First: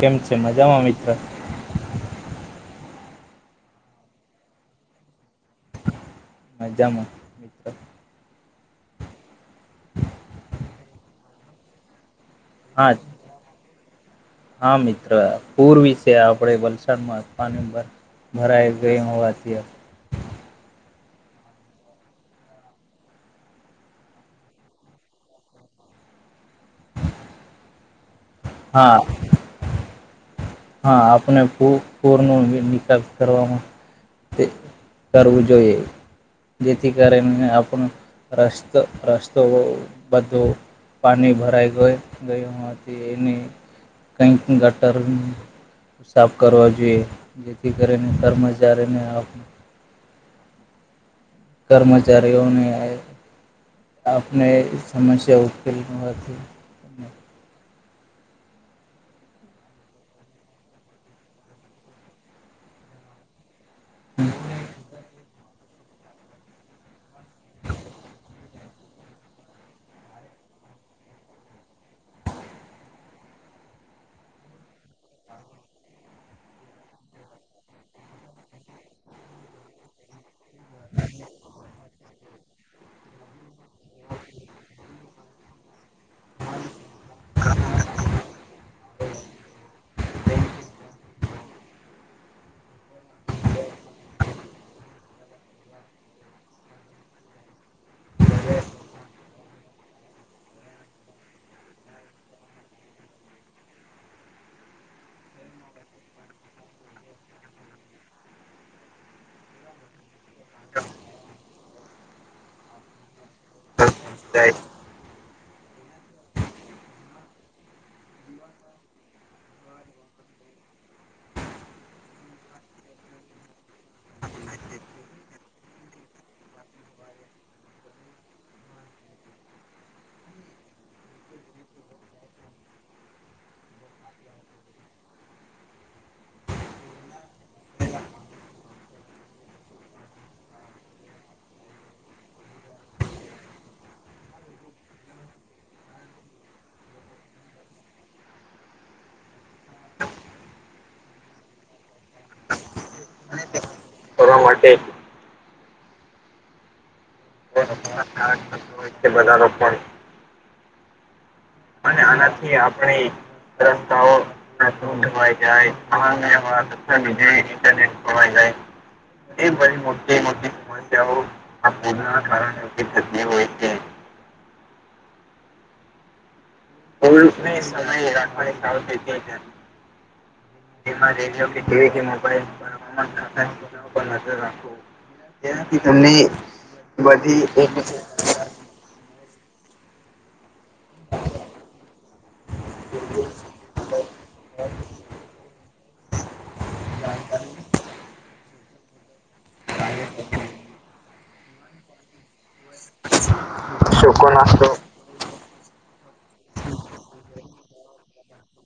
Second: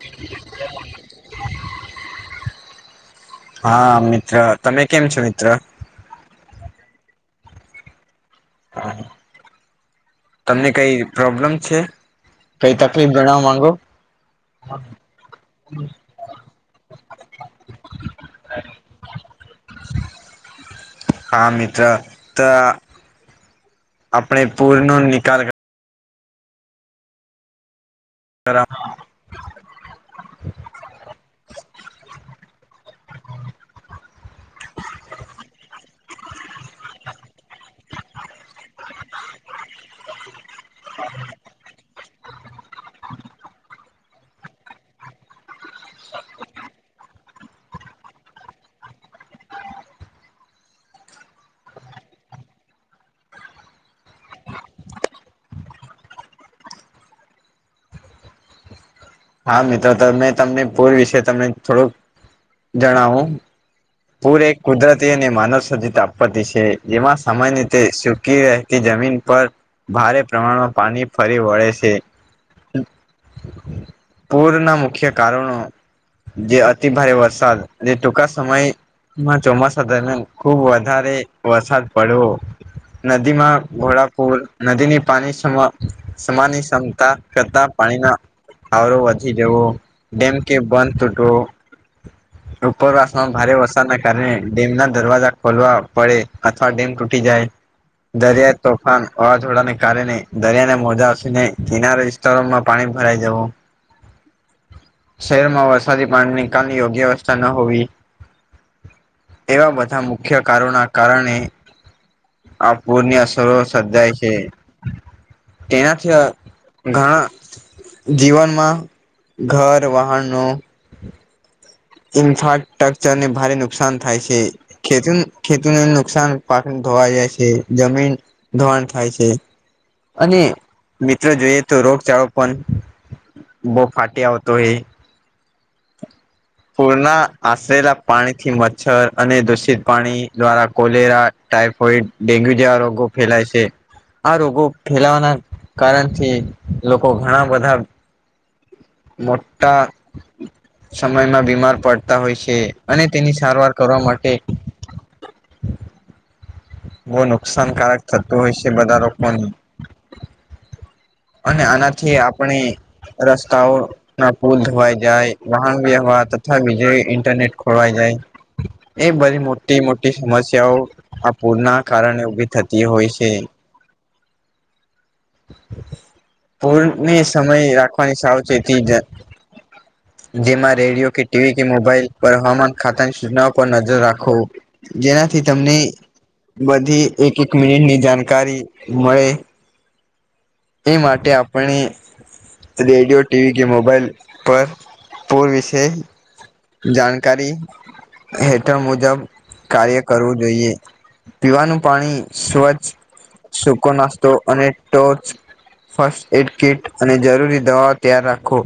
કેમ છે મજામાં મિત્ર? [unintelligible] [inaudible] હા મિત્ર. તમે કેમ છો મિત્ર? મજામાં. મિત્ર તમને કંઈ પ્રોબ્લેમ છે? કંઈ હા તકલીફ જણાવવા માંગો? ત્યાં આપણે વલસાડમાં પાણી ભ ભરાઈ ગયું હોવાથી. હા મિત્ર. ત આપણે પુરનો નિકાલ કર કરા. હા. હા આપને પૂર પૂરનો નિકાલ કરવામાં. એ કરવું જોઈએ. જેથી કરીને આપણો રસ્તો રસ્તો બધો. પાની ભરાઈ ગયું ગયું હોવાથી એની કઈક ગટર તો સાફ કરવા જોઈએ. જેથી કરીને કર્મચારીને આપ કર્મચારીઓને એ આપને સમસ્યા ઉકેલ મળવાથી હા મિત્ર તે મેં તમને પૂર વિશે તમને થોડુંક જણાવું. પૂર એક કુદરતી અને માનવ સર્જિત આપત્તિ છે. જેમાં સામાન્ય રીતે સુકી રહેતી જમીન પર. ભારે પ્રમાણમાં પાની ફરી વળે છે. પૂરના મુખ્ય કારણો. જે અતિ ભારે વરસાદ અને ટૂંકા સમયે માં ચોમાસા દરમિયાન ખુબ વધારે વરસાદ પડવો. નદીમાં ઘોડાપુર, નદીની પાણી સમ સમાનની ક્ષમતા કરતા પાણીના આરો વધી જવો, ડેમ કે બંધ તૂટવો. ઉપર આસમા ભારે વર્ વરસાદના કારણે ડેમના દરવાજા ખોલવા પડે, અથવા ડેમ તૂટી જાય. દરિયા, તોફાન, વાવાઝોડાને કારણે દરિયાને મોજાને કિનારે. સ્થળોમાં પાણી ભરાઈ જવું. શહેરમાં વરસાદી પાણીની કમી, યોગ્ય વ્યવસ્થા ન હોવી. એવા બધા મુખ્ય કારોના કારણે આ પૂરની અસ સરો સર્જાય છે. એનાથી અ ઘણા જીવનમાં ઘર, વાહનો. ઇન્ફ્રાટ્રક્ચર ને ભારે નુકસાન થાય છે. ખેતન ખેતુને નુકસાન પાક ધોવાઈ જાય છે, જમીન ધોવાણ થાય છે. અને મિત્ર જોઈએ તો રોગચાળો પણ બહુ ફાટી આવતો હોય. પૂરના આશરેલા પાણીથી મચ્છર અને દૂષિત પાણી દ્વારા કોલેરા, ટાઈફોઈડ, ડેન્ગ્યુ જેવા રોગો ફેલાય છે. આ રોગો ફેલાવાના કારણથી લોકો ઘણા બધાં મોટા સમયમાં બીમાર પડતા હોય છે. અને તેની સારવાર કરવા માટે. બહુ નુકસાનકારક થતું હોય છે બધા લોકોને અને આના થી આપણે રસ્તાઓ ના પુલ ધોવાઈ જાય, વાહન વ્યવહાર. ઠગી જઈ, ઇન્ટરનેટ ખોવાઈ જાય. એ બધી મોટી મોટી સમસ્યાઓ આ પ પૂરના કારણે ઉભી થતી હોય છે. હમ. પૂરને સમય રાખવાની સાવચેતી જ. જેમાં રેડિયો કે ટીવી કે મોબાઈલ પર હવામાન ખાતાની સૂચનાઓ પર નજર રાખો. જેનાથી તમને બધી એક એક મિનિટની જાણકારી મળે. એ માટે આપણે રેડિયો ટીવી કે મોબાઈલ પર પૂર વિશે જાણકારી હેઠળ મુજબ કાર્ય કરવું જોઈએ. પીવાનું પાણી સ્વચ્છ સૂકો નાસ્તો અને ટોચ ફસ્ટ એડ કીટ અને જરૂરી દવા ત્યાર રાખો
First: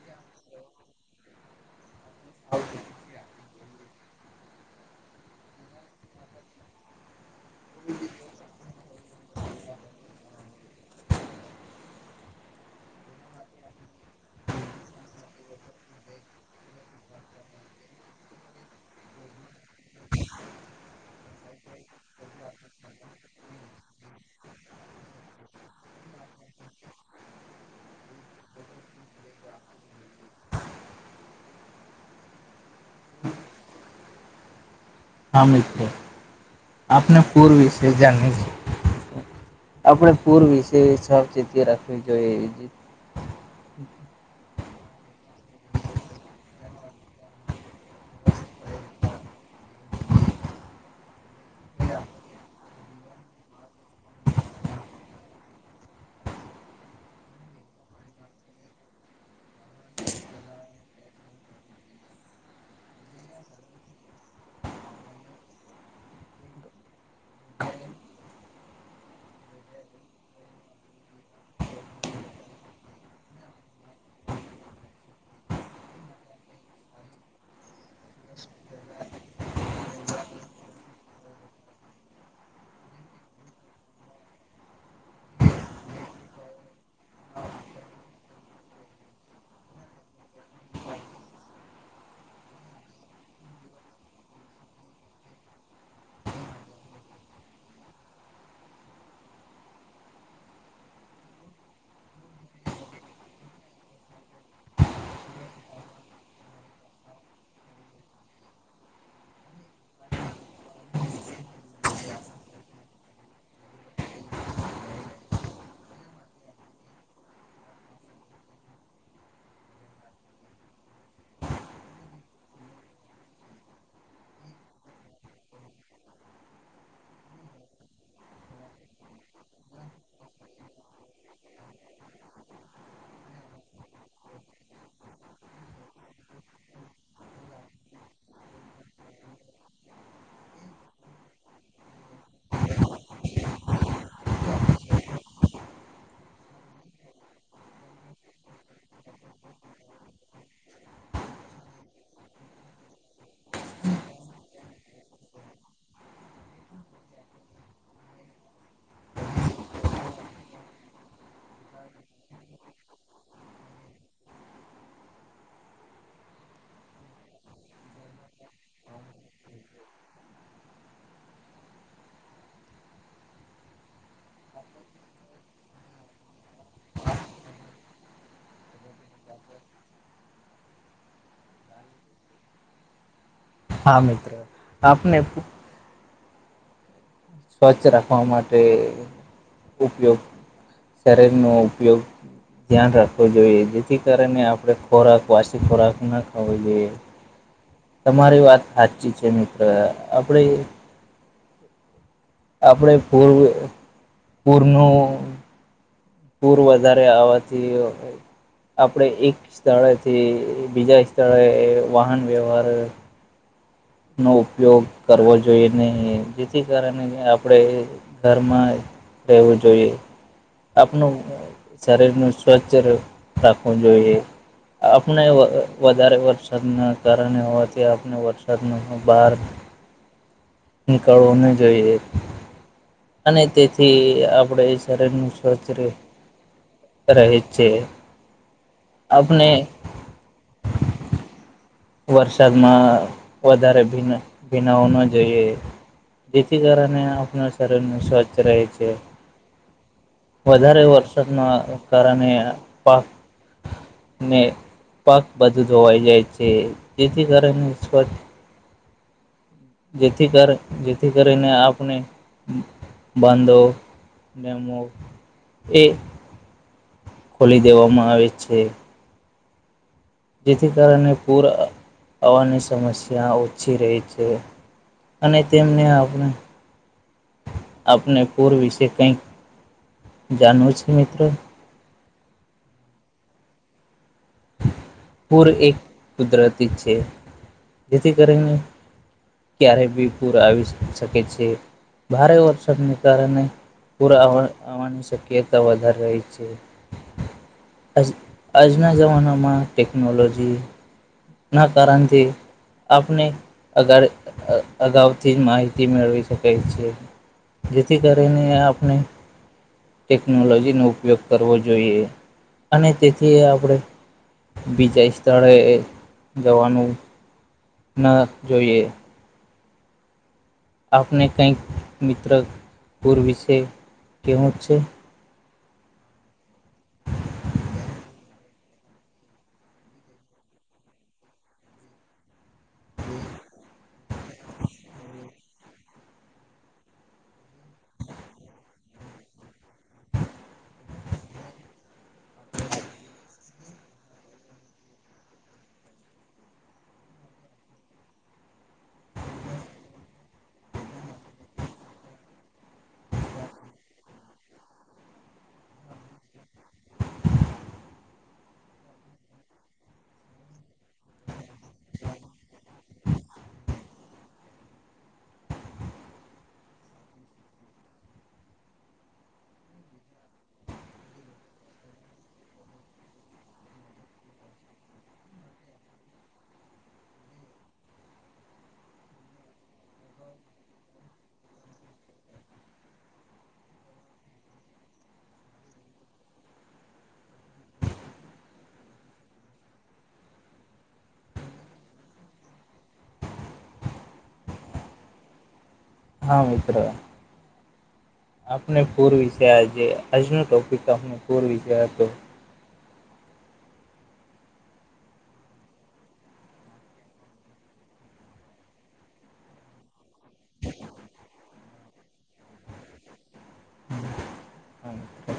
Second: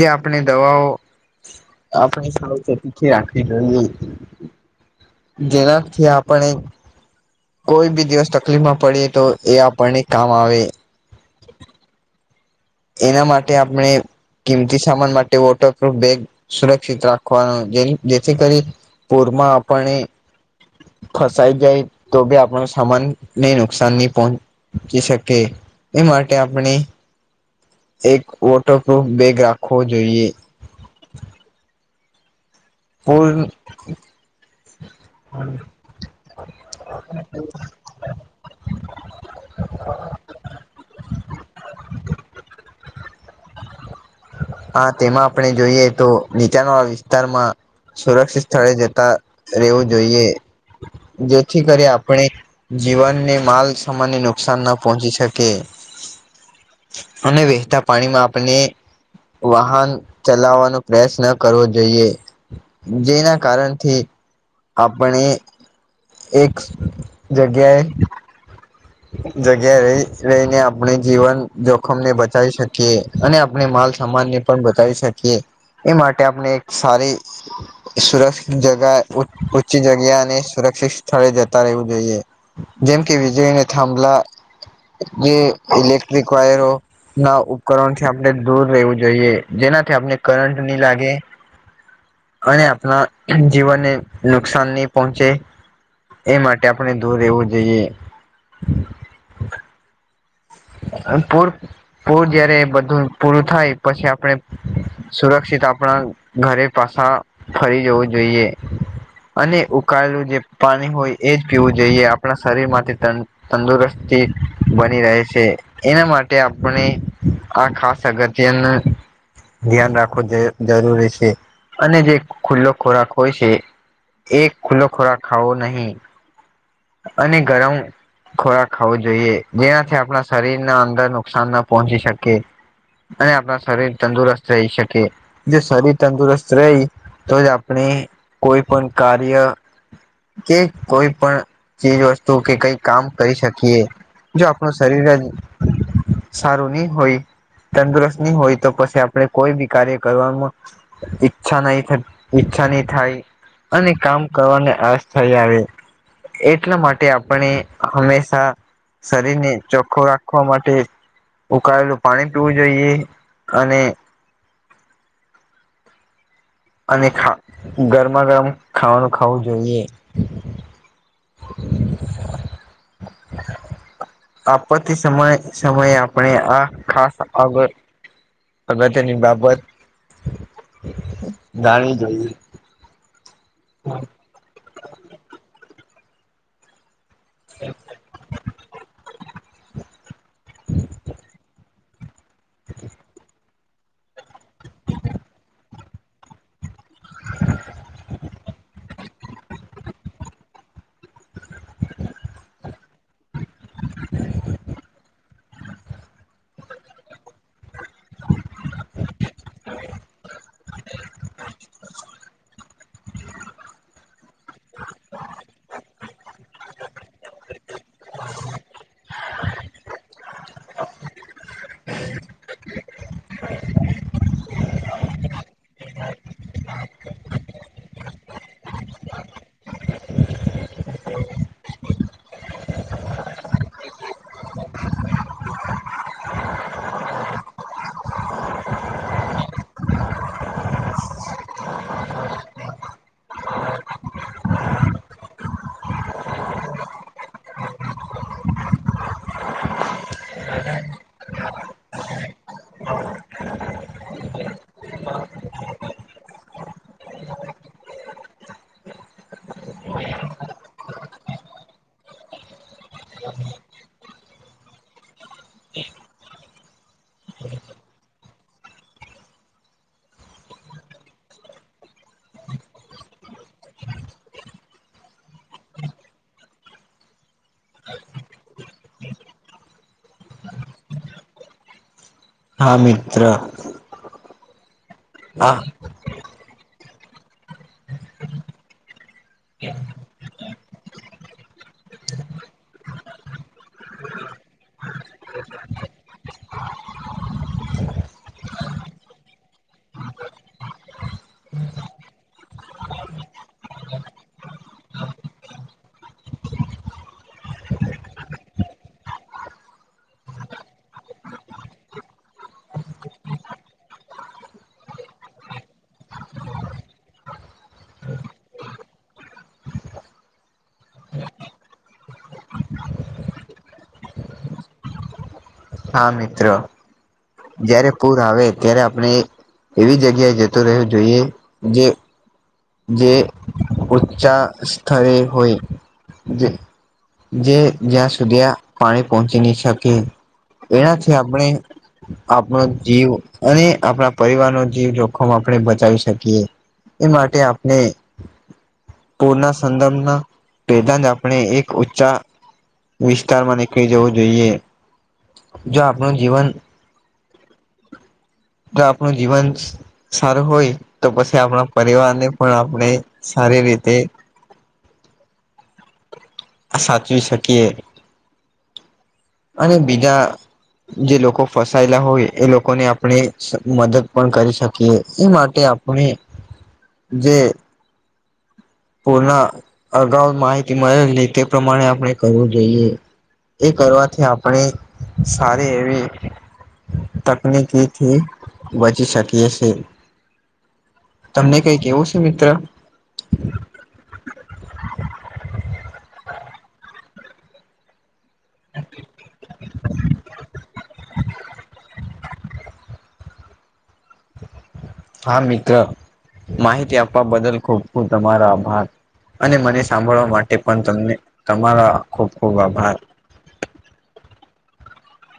જે આપણે દવાઓ આપણી સાવચેતીથી રાખવી જોઈએ. જેનાથી આપણે કોઈ બી દિવસ તકલીફ માં પડી તો એ આપણને કામ આવે એના માટે આપણે કિંમતી સામાન માટે વોટરપ્રુફ બેગ સુરક્ષિત રાખવાનો જેથી કરી પૂરમાં આપણે ફસાઈ જાય તો ભી આપણો સામાન ને નુકસાન નહિ પહોંચ જે શકે એ માટે આપણે એક વોટરપૂફ બેગ રાખવો જોઈએ. કુલ હા મિત્ર આપને પૂર વિશે બી ની આપણે પૂર વિશે સાવચેતી રાખવી જોઈએ. હા તેમાં આપણે જોઈએ તો નીચાન વાળા વિસ્તારમાં સુરક્ષિત સ્થળે જતા રહેેવું જોઈએ જેથી કરી આપણે જીવનને માલ સામાન્ય નુકસાન ના પહોંચી શકે. અને વહેતા પાણીમાં આપને વાહન ચલાવવાનો પ્રયાસ ન કરવો જોઈએ. જેના કારણથી આપણે એક જગ્યાએ જગ્યા રહી રહીને આપણે જીવન જોખમને બચાવી શકીએ અને આપણે માલ સમાન ને પણ બતાવી શકીએ એ માટે આપણે એક સારી સુરક્ષિત જગા ઊચી જગ્યા અને સુરક્ષિત સ્થળે જતા રહેવું જોઈએ જેમ કે વીજળીને થાંભલા જે ઇલેક્ટ્રિક વાયરો ના ઉપકરણથી આપણે દૂર રહેેવું જોઈએ જેનાથી આપને કરટ નહી લાગે. અને આપણા જીવનને નુકસાન નહી પહોંચે. એ માટે આપણે દૂર રહેવું જોઈએ. [inaudible] પૂર પૂર જયારે બધું પૂરું થાય પછી આપણે સુરક્ષિત આપણા ઘરે પાછા ફરી જવું જોઈએ. અને ઉકાળેલું જે પાણી હોય એ જ પીવું જોઈએ આપણા શરીર માંથી તન તંદુરસ્તી બની રહે છે. છે એના માટે આપણે આ ખાસ અગત્યનું ધ્યાન રાખવો જરૂરી છે અને જે ખુલ્લો ખોરાક હોય છે. એક ખુલ્લો ખોરાક ખાઓ નહીં. અને ગરમ ખોરાક ખાવો જોઈએ જેનાથી આપણા શરીર ના અંદર નુકસાન ના પહોંચી શકે. અને આપણા શરીર તંદુરસ્ત રહી શકે જે શરીર તંદુરસ્ત રહે તો જ આપણે કોઈ પણ કાર્ય કે કોઈ પણ ચીજ વસ્તુ કે કઈ કામ કરી શકીએ જો આપણું શરીર જ સારું નહી હોય તંદુરસ્ત નહી હોય તો પછી આપણે કોઈ બી કાર્ય કરવામાં ઈચ્છા નહિ થાય ઈચ્છા નહિ થાય. અને કામ કરવાને આસ થઇ આવે. એટલા માટે આપણે હંમેશા શરીરને ચોખ્ખો રાખ શખવા માટે ઉકળેલું પાણી પીવું જોઈએ અને અને ખા ગરમા ગરમ ખાવાનું ખાવું જોઈએ [inaudible] આપત્તિ સમય સમયે આપણે આ ખાસ આગળ અગત્યની બાબત જાણવી જોઈએ હા મિત્રો આપને સ્વચ્છ રાખવા માટે ઉપયોગ શરીરનો ઉપયોગ ધ્યાન રાખવો જોઈએ જેથી કરીને આપણે ખોરાક વાસી ખોરાક ના ખાવો જોઈએ તમારી વાત સાચી છે મિત્ર આપણે આપડ પૂર પૂરનું પૂર વધારે આવવાથી આપણે એક સ્થળેથી બીજા સ્થળે વાહન વ્યવહાર નો ઉપયોગ કરવો જોઈએ નહી જેથી કારણે આપણે ઘરમાં રહેવું જોઈએ આપનું શરીર નું સ્વચ્છ રાખવું જોઈએ આપણે વધારે વરસાદના કારણે હોવાથી આપણે વરસાદ બહાર નીકળવો નહી જોઈએ એક અને તેથી આપણે શરીરનું સ્વસ્થ રહે રહેે છે આપણે વરસાદમાં વધારે ભી ભીનાવ ન જોઈએ જેથી કારણે આપણા શરીર ન સ્વસ્થ રહે છે વધારે વરસાદ ના કારણે પાક પાક બધું ધોવાઈ જાય છે જેથી કારણે જેથી કરી જેથી કરીને આપને બાંધવને એ ખોલી દેવામાં આવે છે જેથી કારણે પૂર આવવાની સમસ્યા ઓછી રહી છે અને તેમને આપણે આપને પૂર વિશે કઈ જાણવું છે મિત્રો હા મિત્ર પૂર હા એક કુદરતી છે જેથી કરીને ક્યારે બી પૂર આવી શકે છે ભારે વરસાદને કારણે પૂર આવવાની શક્યતા વધારી રહી છે આજના જમાનામાં ટેકનોલોજી ના કારણથી આપને અગ અગાઉથી માહિતી મેળવી શકાય છેી જેીથી કરીને આપણે ટેકનોલોજી નો ઉપયોગ કરવો જોઈએ અને તેથી આપણે બીજા સ્થળે જવાનું ન જોઈએ આપને કંઈક મિત્ર પૂર વિશે કવું છે હા મિત્ર જયારે પૂર આવે ત્યારે આપણે એવી જગ્યાએ જતું રહેવું જોઈએ જે જે ઉચ્ચા સ્તડે હોય જે જે જ્યાં સુધી પાણી પહોંચી નહી શકે એનાથી આપણે આપનો જીવ અને આપણા પરિવાર નો જીવ જોખમ આપણે બચાવી શકીએ એ માટે આપણે પૂરના સંદર્ભના પેલા જ આપણે એક ઉંચા વિસ્તારમાં નીકળી જવું જોઈએ જો આપણું જીવન તો આપણું જીવન સારું હોય તો પછી આપણા પરિવારને પણ આપણે સારી રીતે સાચવી શકીએ. અને બીજા જે લોકો ફસાયેલા હોય એ લોકોને આપણે મદદ પણ કરી શકીએ એ માટે ને જે પૂર્ના અગાઉ માહિતી મળે છે તે પ્રમાણે આપણે કરવું જોઈએ. એ કરવાથી આપણે સારી એવી તકનીકીથી‌ બચી શકીએ છીએ. તમને કઈ કેવું છે મિત્ર? હા મિત્ર આપણે પૂર વિશે આજે આજનો ટોપિક આપને પૂર વિશે હતો. હા મિત્ર માહિતી આપવા બદલ ખૂબ ખૂબ તમારો આભાર અને મને સાંભળવા માટે પણ તમને તમારા ખુબ ખુબ આભાર હા મિત્ર.